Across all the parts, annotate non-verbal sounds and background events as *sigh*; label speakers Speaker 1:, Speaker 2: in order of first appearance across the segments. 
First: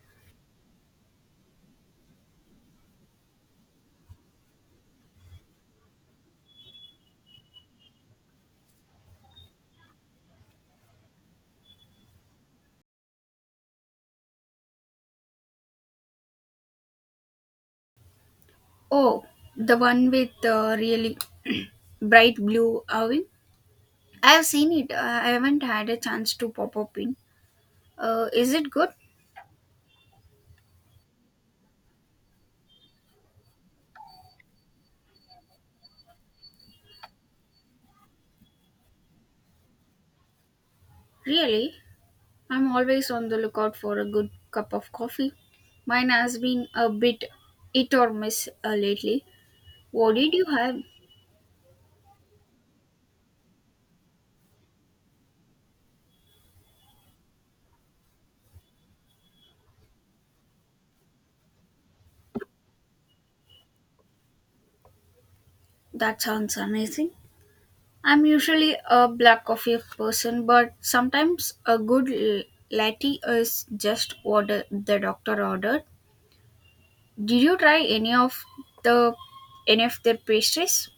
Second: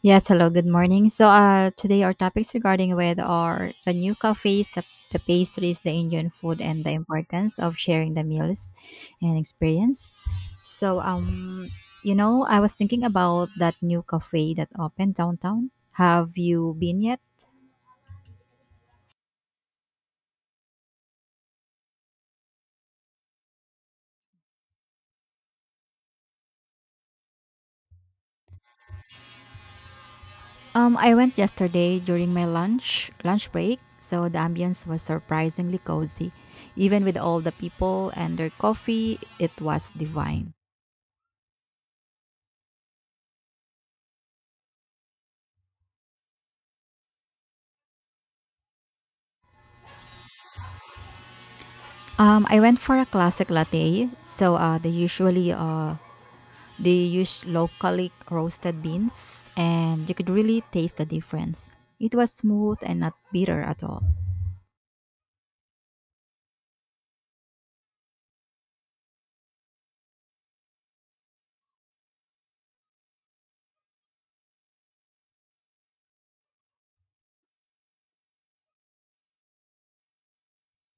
Speaker 1: Yes, hello, good morning. Today our topics regarding with are the new cafes, the pastries, the Indian food, and the importance of sharing the meals and experience. So, um, I was thinking about that new cafe that opened downtown. Have you been yet?
Speaker 2: Oh, the one with the really *clears throat* bright blue oven. I have seen it. I haven't had a chance to pop up in. Is it good?
Speaker 1: I went yesterday during my lunch break, so the ambience was surprisingly cozy. Even with all the people and their coffee, it was divine.
Speaker 2: Really? I'm always on the lookout for a good cup of coffee. Mine has been a bit hit or miss lately. What did you have?
Speaker 1: I went for a classic latte. They use locally roasted beans, and you could really taste the difference. It was smooth and not bitter at all.
Speaker 2: That sounds amazing. I'm usually a black coffee person, but sometimes a good latte is just what the doctor ordered. Did you try any of the any of their pastries?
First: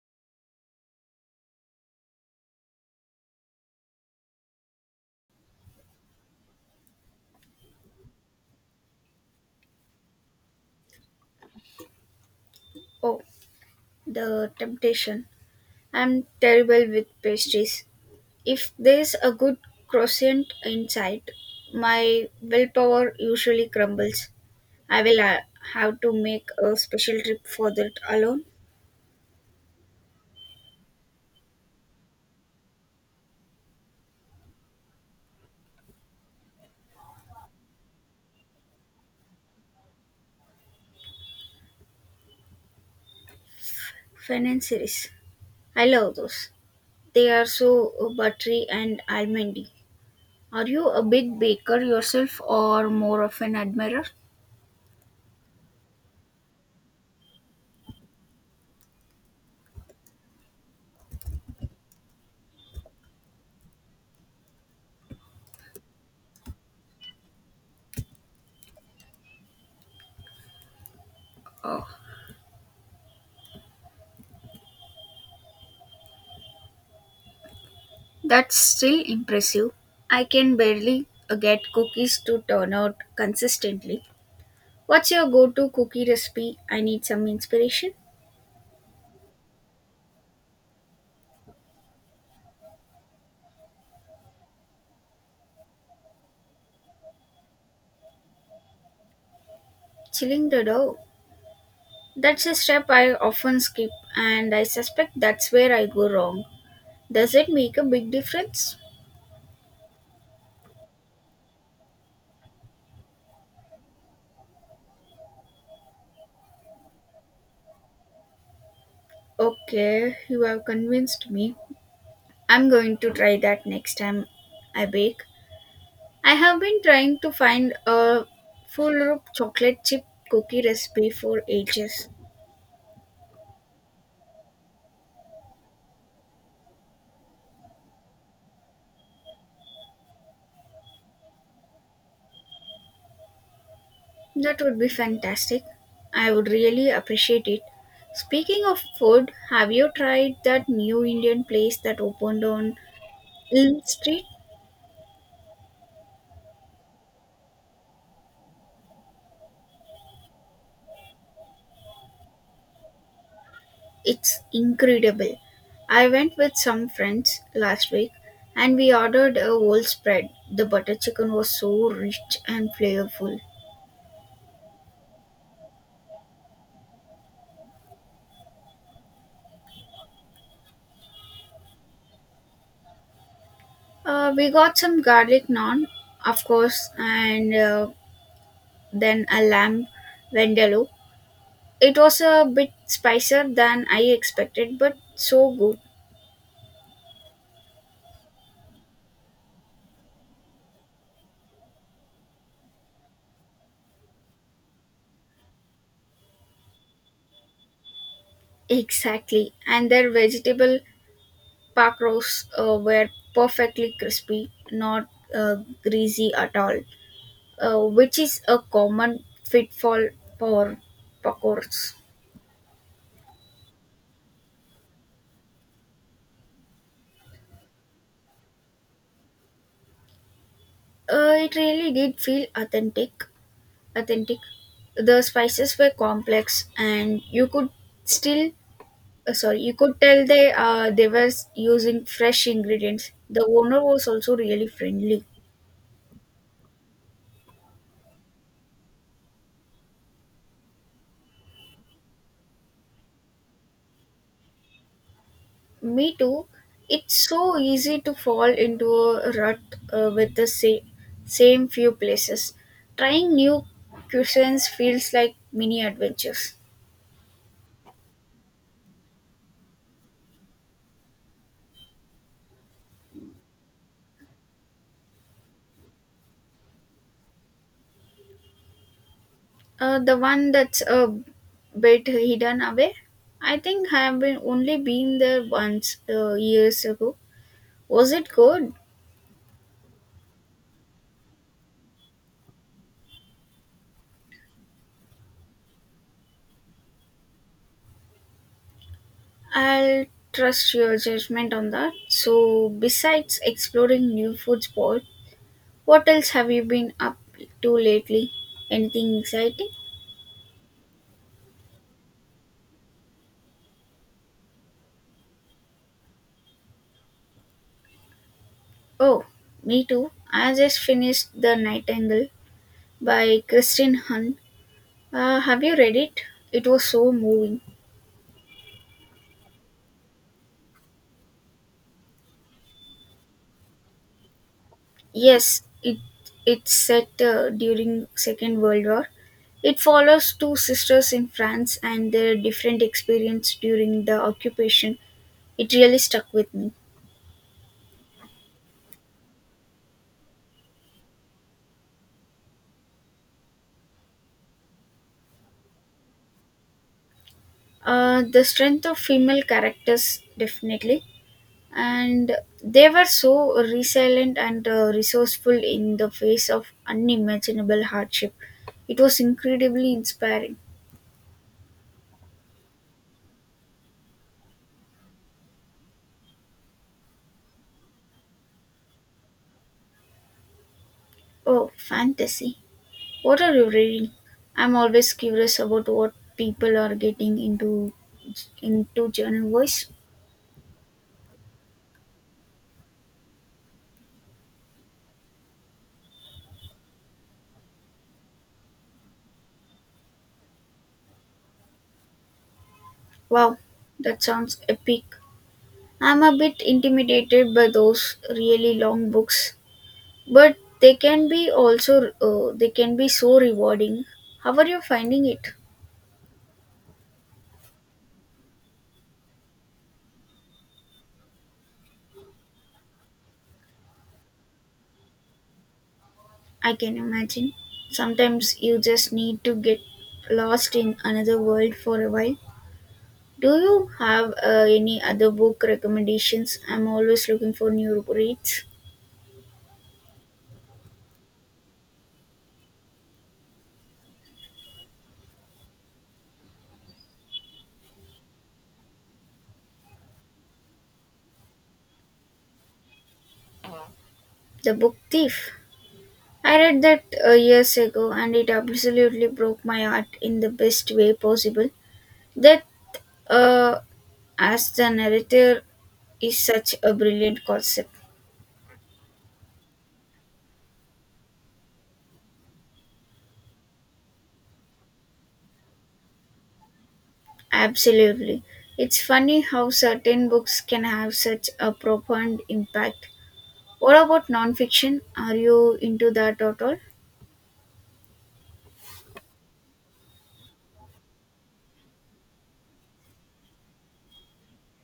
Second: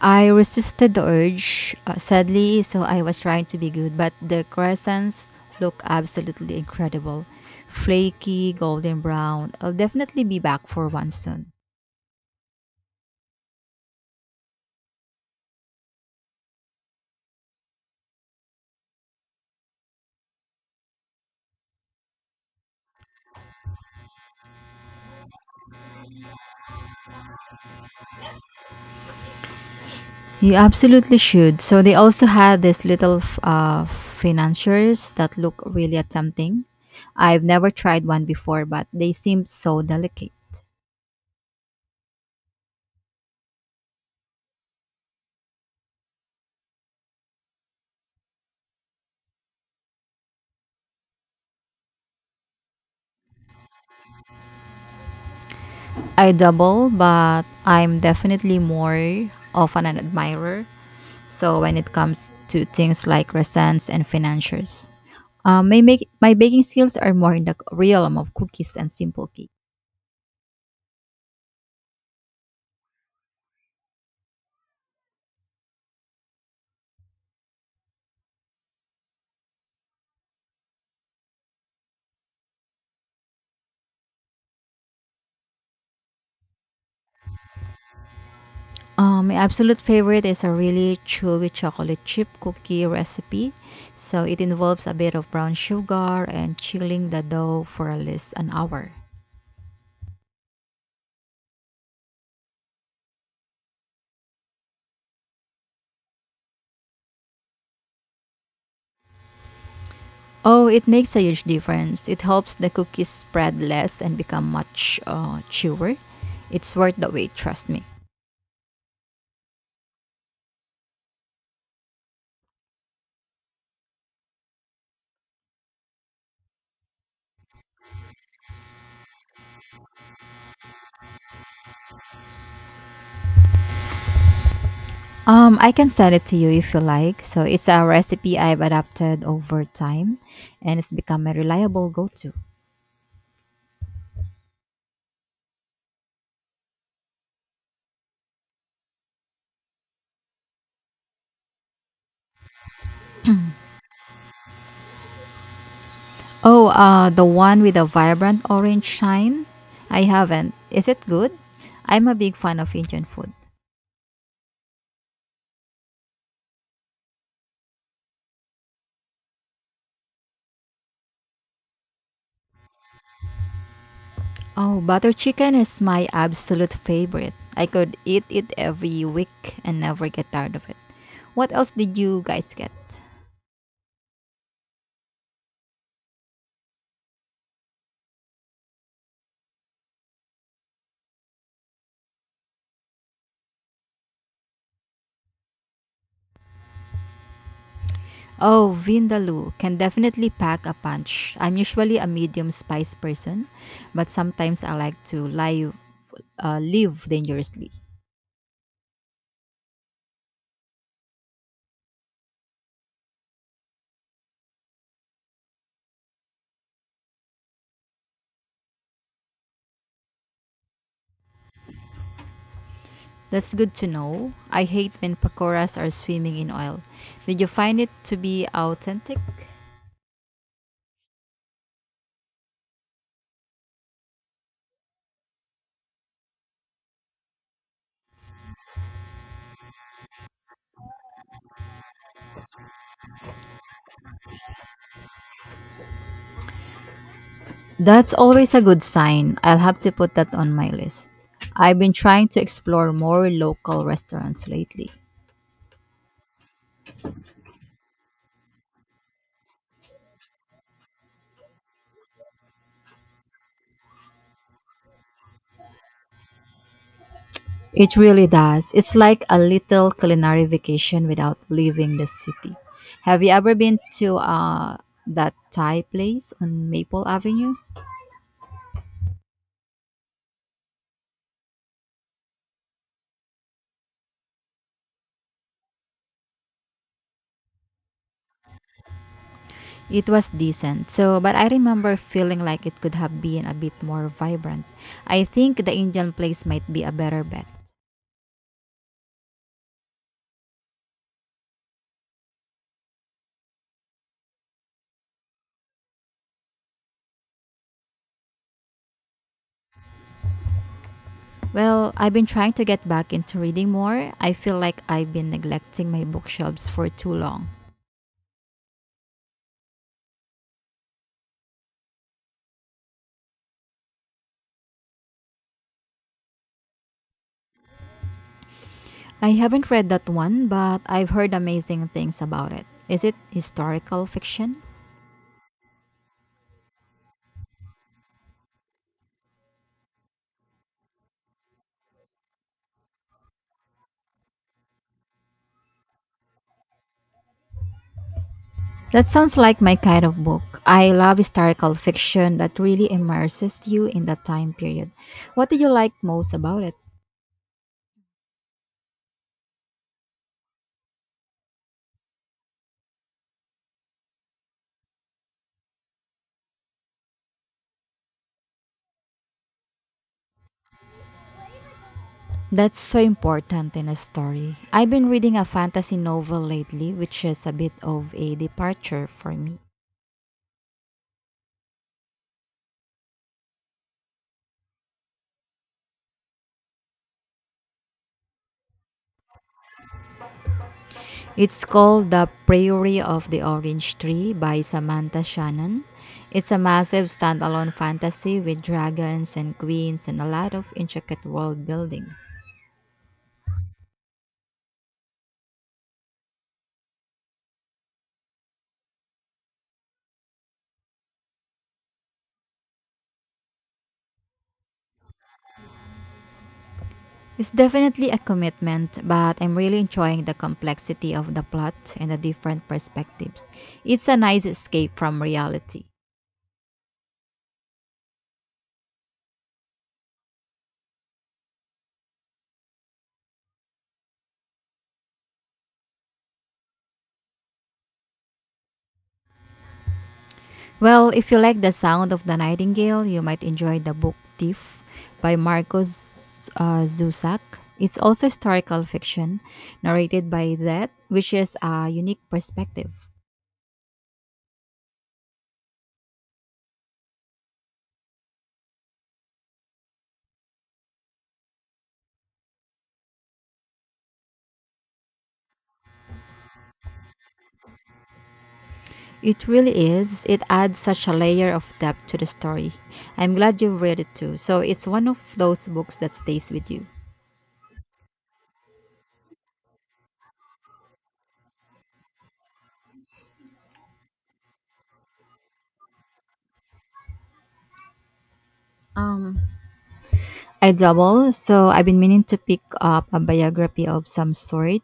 Speaker 1: I resisted the urge, sadly, so I was trying to be good, but the crescents look absolutely incredible. Flaky, golden brown. I'll definitely be back for one soon.
Speaker 2: Oh, the temptation. I'm terrible with pastries. If there's a good croissant inside, my willpower usually crumbles. I will have to make a special trip for that alone.
Speaker 1: You absolutely should. So they also had this little financiers that look really tempting. I've never tried one before, but they seem so delicate.
Speaker 2: Financiers. I love those. They are so buttery and almondy. Are you a big baker yourself or more of an admirer?
Speaker 1: I double, but I'm definitely more of an admirer. So when it comes to things like resents and financiers, my baking skills are more in the realm of cookies and simple cakes.
Speaker 2: Oh. That's still impressive. I can barely get cookies to turn out consistently. What's your go to cookie recipe? I need some inspiration.
Speaker 1: My absolute favorite is a really chewy chocolate chip cookie recipe. So it involves a bit of brown sugar and chilling the dough for at least an hour.
Speaker 2: Chilling the dough. That's a step I often skip, and I suspect that's where I go wrong. Does it make a big difference?
Speaker 1: Oh, it makes a huge difference. It helps the cookies spread less and become much chewer. It's worth the wait, trust me.
Speaker 2: Okay, you have convinced me. I'm going to try that next time I bake. I have been trying to find a full rope chocolate chip cookie recipe for ages.
Speaker 1: I can send it to you if you like. So it's a recipe I've adapted over time and it's become a reliable go-to.
Speaker 2: That would be fantastic. I would really appreciate it. Speaking of food, have you tried that new Indian place that opened on
Speaker 1: *clears throat*
Speaker 2: Elm Street?
Speaker 1: Oh, the one with the vibrant orange shine? I haven't. Is it good? I'm a big fan of Indian food.
Speaker 2: It's incredible. I went with some friends last week and we ordered a whole spread. The butter chicken was so rich and flavorful.
Speaker 1: Oh, butter chicken is my absolute favorite. I could eat it every week and never get tired of it. What else did you guys get?
Speaker 2: We got some garlic naan, of course, and then a lamb vindaloo. It was a bit spicier than I expected, but so good.
Speaker 1: Oh, vindaloo can definitely pack a punch. I'm usually a medium spice person, but sometimes I like to live dangerously.
Speaker 2: Exactly, and their vegetable pakros were perfectly crispy, not greasy at all, which is a common pitfall for pakors.
Speaker 1: That's good to know. I hate when pakoras are swimming in oil. Did you find it to be authentic?
Speaker 2: It really did feel authentic. Authentic. The spices were complex, and you could still, sorry, you could tell they were using fresh ingredients. The owner was also really friendly.
Speaker 1: That's always a good sign. I'll have to put that on my list. I've been trying to explore more local restaurants lately.
Speaker 2: Me too. It's so easy to fall into a rut with the same few places. Trying new cuisines feels like mini adventures.
Speaker 1: It really does. It's like a little culinary vacation without leaving the city. Have you ever been to that Thai place on Maple Avenue?
Speaker 2: The one that's a bit hidden away. I think I have been only been there once years ago. Was it good?
Speaker 1: It was decent. So, but I remember feeling like it could have been a bit more vibrant. I think the Indian place might be a better bet.
Speaker 2: I'll trust your judgment on that. So, besides exploring new food spots, what else have you been up to lately? Anything exciting?
Speaker 1: Well, I've been trying to get back into reading more. I feel like I've been neglecting my bookshelves for too long.
Speaker 2: Oh, me too. I just finished The Nightingale by Christine Hahn. Have you read it? It was so moving.
Speaker 1: I haven't read that one, but I've heard amazing things about it. Is it historical fiction?
Speaker 2: Yes, it's set during Second World War. It follows two sisters in France and their different experience during the occupation. It really stuck with me.
Speaker 1: That sounds like my kind of book. I love historical fiction that really immerses you in that time period. What do you like most about it?
Speaker 2: The strength of female characters definitely, and they were so resilient and resourceful in the face of unimaginable hardship. It was incredibly inspiring.
Speaker 1: That's so important in a story. I've been reading a fantasy novel lately, which is a bit of a departure for me.
Speaker 2: Oh, fantasy. What are you reading? I'm always curious about what people are getting into journal voice.
Speaker 1: It's called The Priory of the Orange Tree by Samantha Shannon. It's a massive standalone fantasy with dragons and queens and a lot of intricate world building.
Speaker 2: Wow, that sounds epic. I'm a bit intimidated by those really long books, but they can be also they can be so rewarding. How are you finding it?
Speaker 1: It's definitely a commitment, but I'm really enjoying the complexity of the plot and the different perspectives. It's a nice escape from reality.
Speaker 2: I can imagine. Sometimes you just need to get lost in another world for a while. Do you have any other book recommendations? I'm always looking for new reads.
Speaker 1: Well, if you like the sound of the nightingale, you might enjoy the book Thief by Marcos Zusak. It's also historical fiction narrated by that, which is a unique perspective.
Speaker 2: The Book Thief. I read that years ago and it absolutely broke my heart in the best way possible. That, uh, as the narrator, is such a brilliant concept.
Speaker 1: It really is. It adds such a layer of depth to the story. I'm glad you've read it too. So it's one of those books that stays with you.
Speaker 2: Absolutely. It's funny how certain books can have such a profound impact. What about nonfiction? Are you into that at all?
Speaker 1: Um, I double, so I've been meaning to pick up a biography of some sort.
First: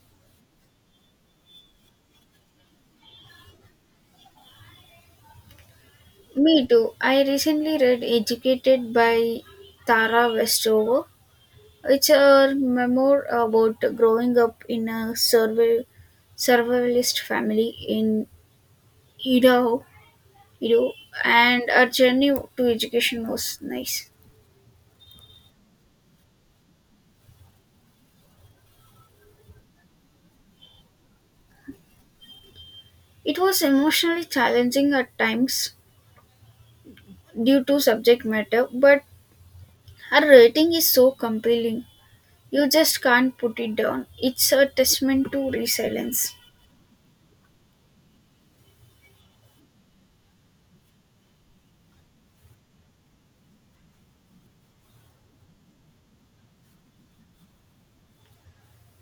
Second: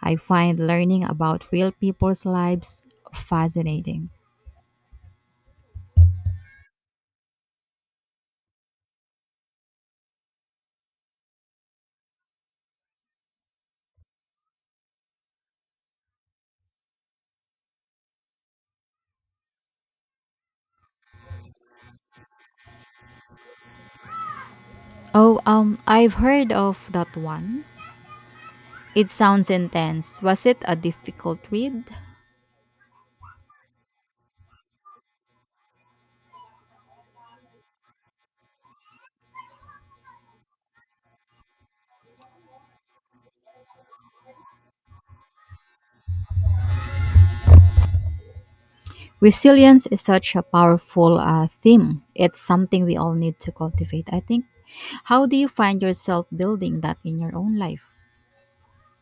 Speaker 1: I find learning about real people's lives fascinating.
Speaker 2: Me too. I recently read Educated by Tara Westover. It's a memoir about growing up in a survivalist family in Idaho, Idaho, and our journey to education was nice.
Speaker 1: Oh, I've heard of that one. It sounds intense. Was it a difficult read?
Speaker 2: It was emotionally challenging at times, due to subject matter, but her writing is so compelling. You just can't put it down. It's a testament to resilience.
Speaker 1: Resilience is such a powerful theme. It's something we all need to cultivate, I think. How do you find yourself building that in your own life?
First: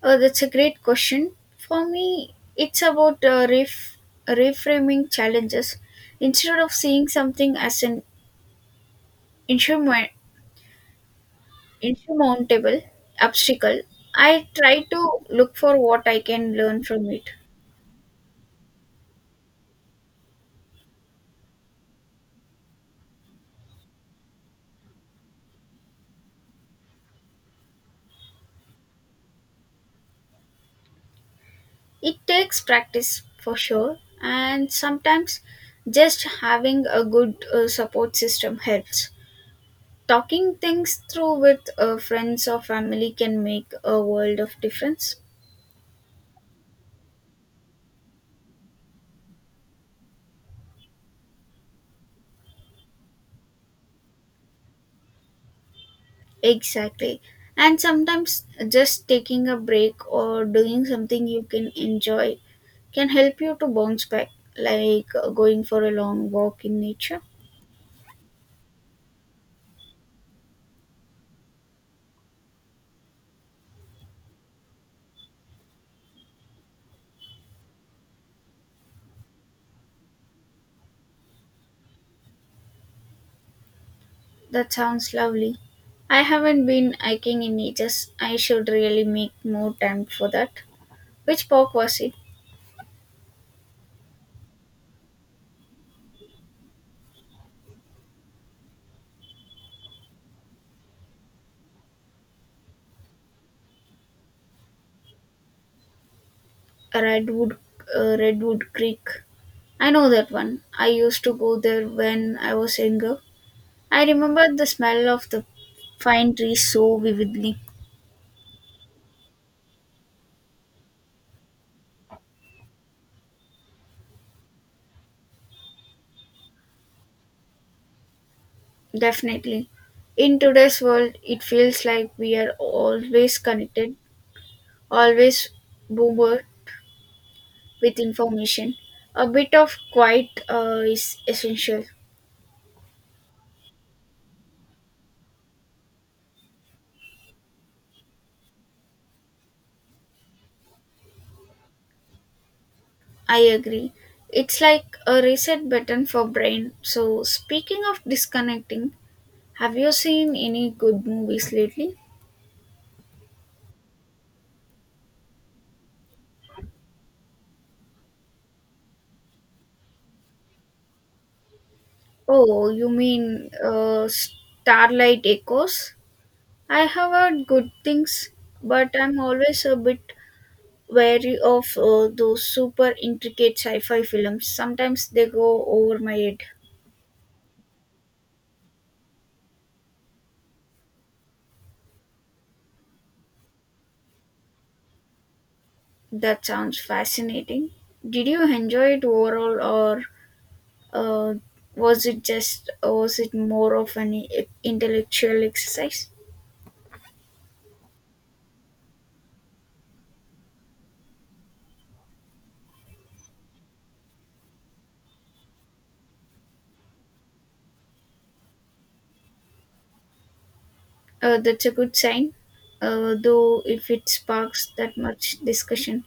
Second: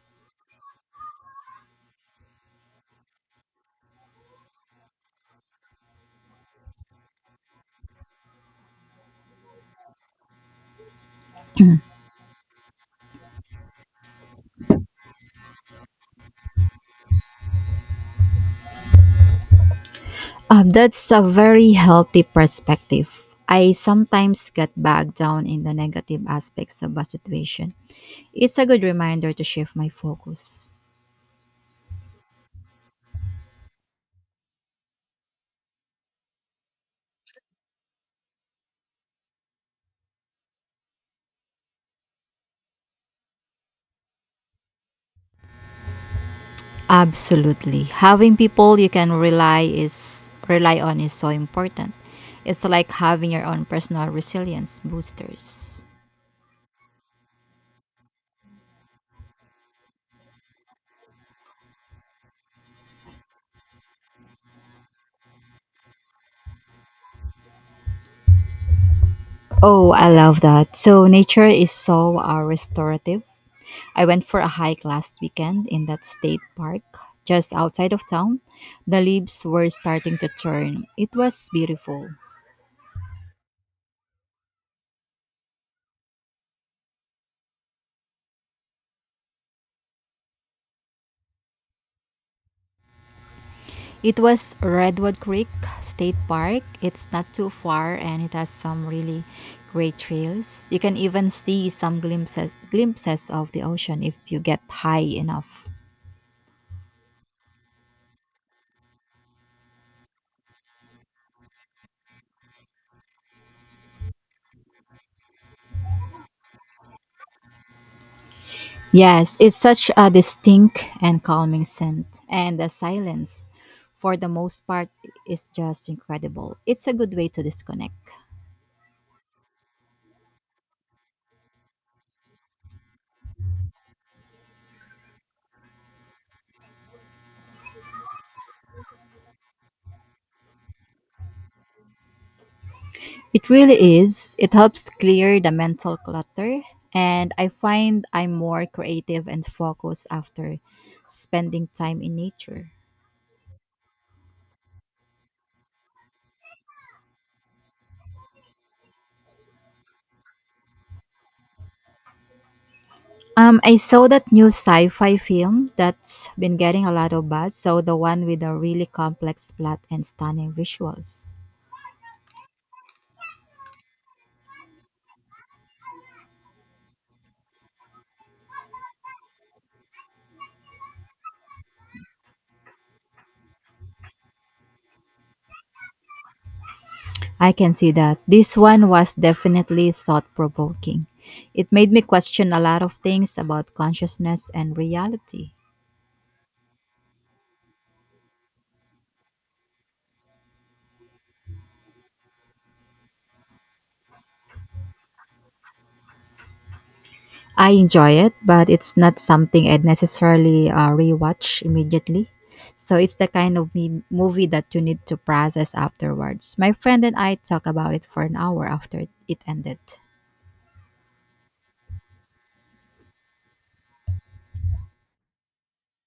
Speaker 2: That's a great question. For me, it's about reframing challenges. Instead of seeing something as an insurmount- insurmountable obstacle, I try to look for what I can learn from it.
Speaker 1: That's a very healthy perspective. I sometimes get bogged down in the negative aspects of a situation. It's a good reminder to shift my focus.
Speaker 2: It takes practice for sure, and sometimes just having a good support system helps. Talking things through with friends or family can make a world of difference.
Speaker 1: Absolutely. Having people you can rely on is so important. It's like having your own personal resilience boosters.
Speaker 2: Exactly. And sometimes just taking a break or doing something you can enjoy can help you to bounce back, like going for a long walk in nature.
Speaker 1: Oh, I love that. So nature is so restorative. I went for a hike last weekend in that state park just outside of town. The leaves were starting to turn. It was beautiful.
Speaker 2: That sounds lovely. I haven't been hiking in ages. I should really make more time for that. Which park was it?
Speaker 1: It was Redwood Creek State Park. It's not too far and it has some really great trails. You can even see some glimpses of the ocean if you get high enough.
Speaker 2: Redwood, Redwood Creek. I know that one. I used to go there when I was younger. I remember the smell of the pine trees so vividly.
Speaker 1: Yes, it's such a distinct and calming scent and the silence, for the most part, is just incredible. It's a good way to disconnect.
Speaker 2: Definitely. In today's world, it feels like we are always connected, always bombarded with information. A bit of quiet is essential.
Speaker 1: It really is. It helps clear the mental clutter, and I find I'm more creative and focused after spending time in nature.
Speaker 2: I agree. It's like a reset button for brain. So speaking of disconnecting, have you seen any good movies lately?
Speaker 1: I saw that new sci-fi film that's been getting a lot of buzz. So the one with a really complex plot and stunning visuals.
Speaker 2: Oh, you mean Starlight Echoes? I have heard good things, but I'm always a bit wary of those super intricate sci fi films. Sometimes they go over my head.
Speaker 1: I can see that. This one was definitely thought-provoking. It made me question a lot of things about consciousness and reality.
Speaker 2: That sounds fascinating. Did you enjoy it overall, or uh, was it more of an intellectual exercise?
Speaker 1: I enjoy it, but it's not something I'd necessarily rewatch immediately. So it's the kind of movie that you need to process afterwards. My friend and I talked about it for an hour after it ended.
Speaker 2: That's a good sign, though, if it sparks that much discussion.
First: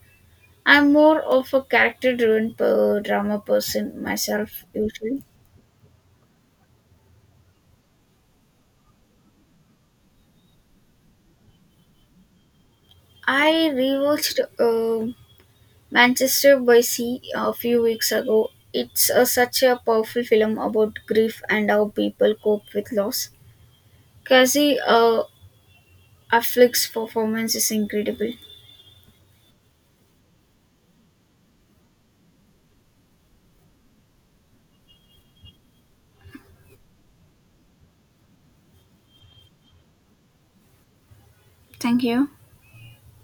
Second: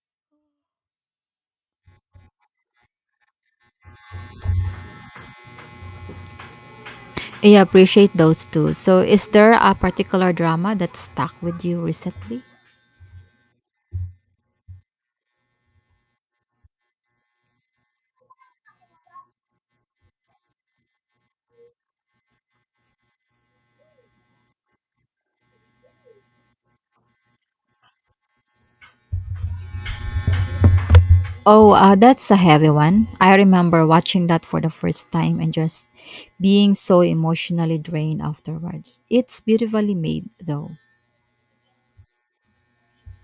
Speaker 2: I'm more of a character driven per drama person myself, usually.
Speaker 1: I appreciate those two. So is there a particular drama that stuck with you recently?
Speaker 2: I rewatched Manchester by Sea a few weeks ago. It's such a powerful film about grief and how people cope with loss. Cassie Affleck's performance is incredible.
Speaker 1: Oh, that's a heavy one. I remember watching that for the first time and just being so emotionally drained afterwards. It's beautifully made, though.
Speaker 2: Thank you.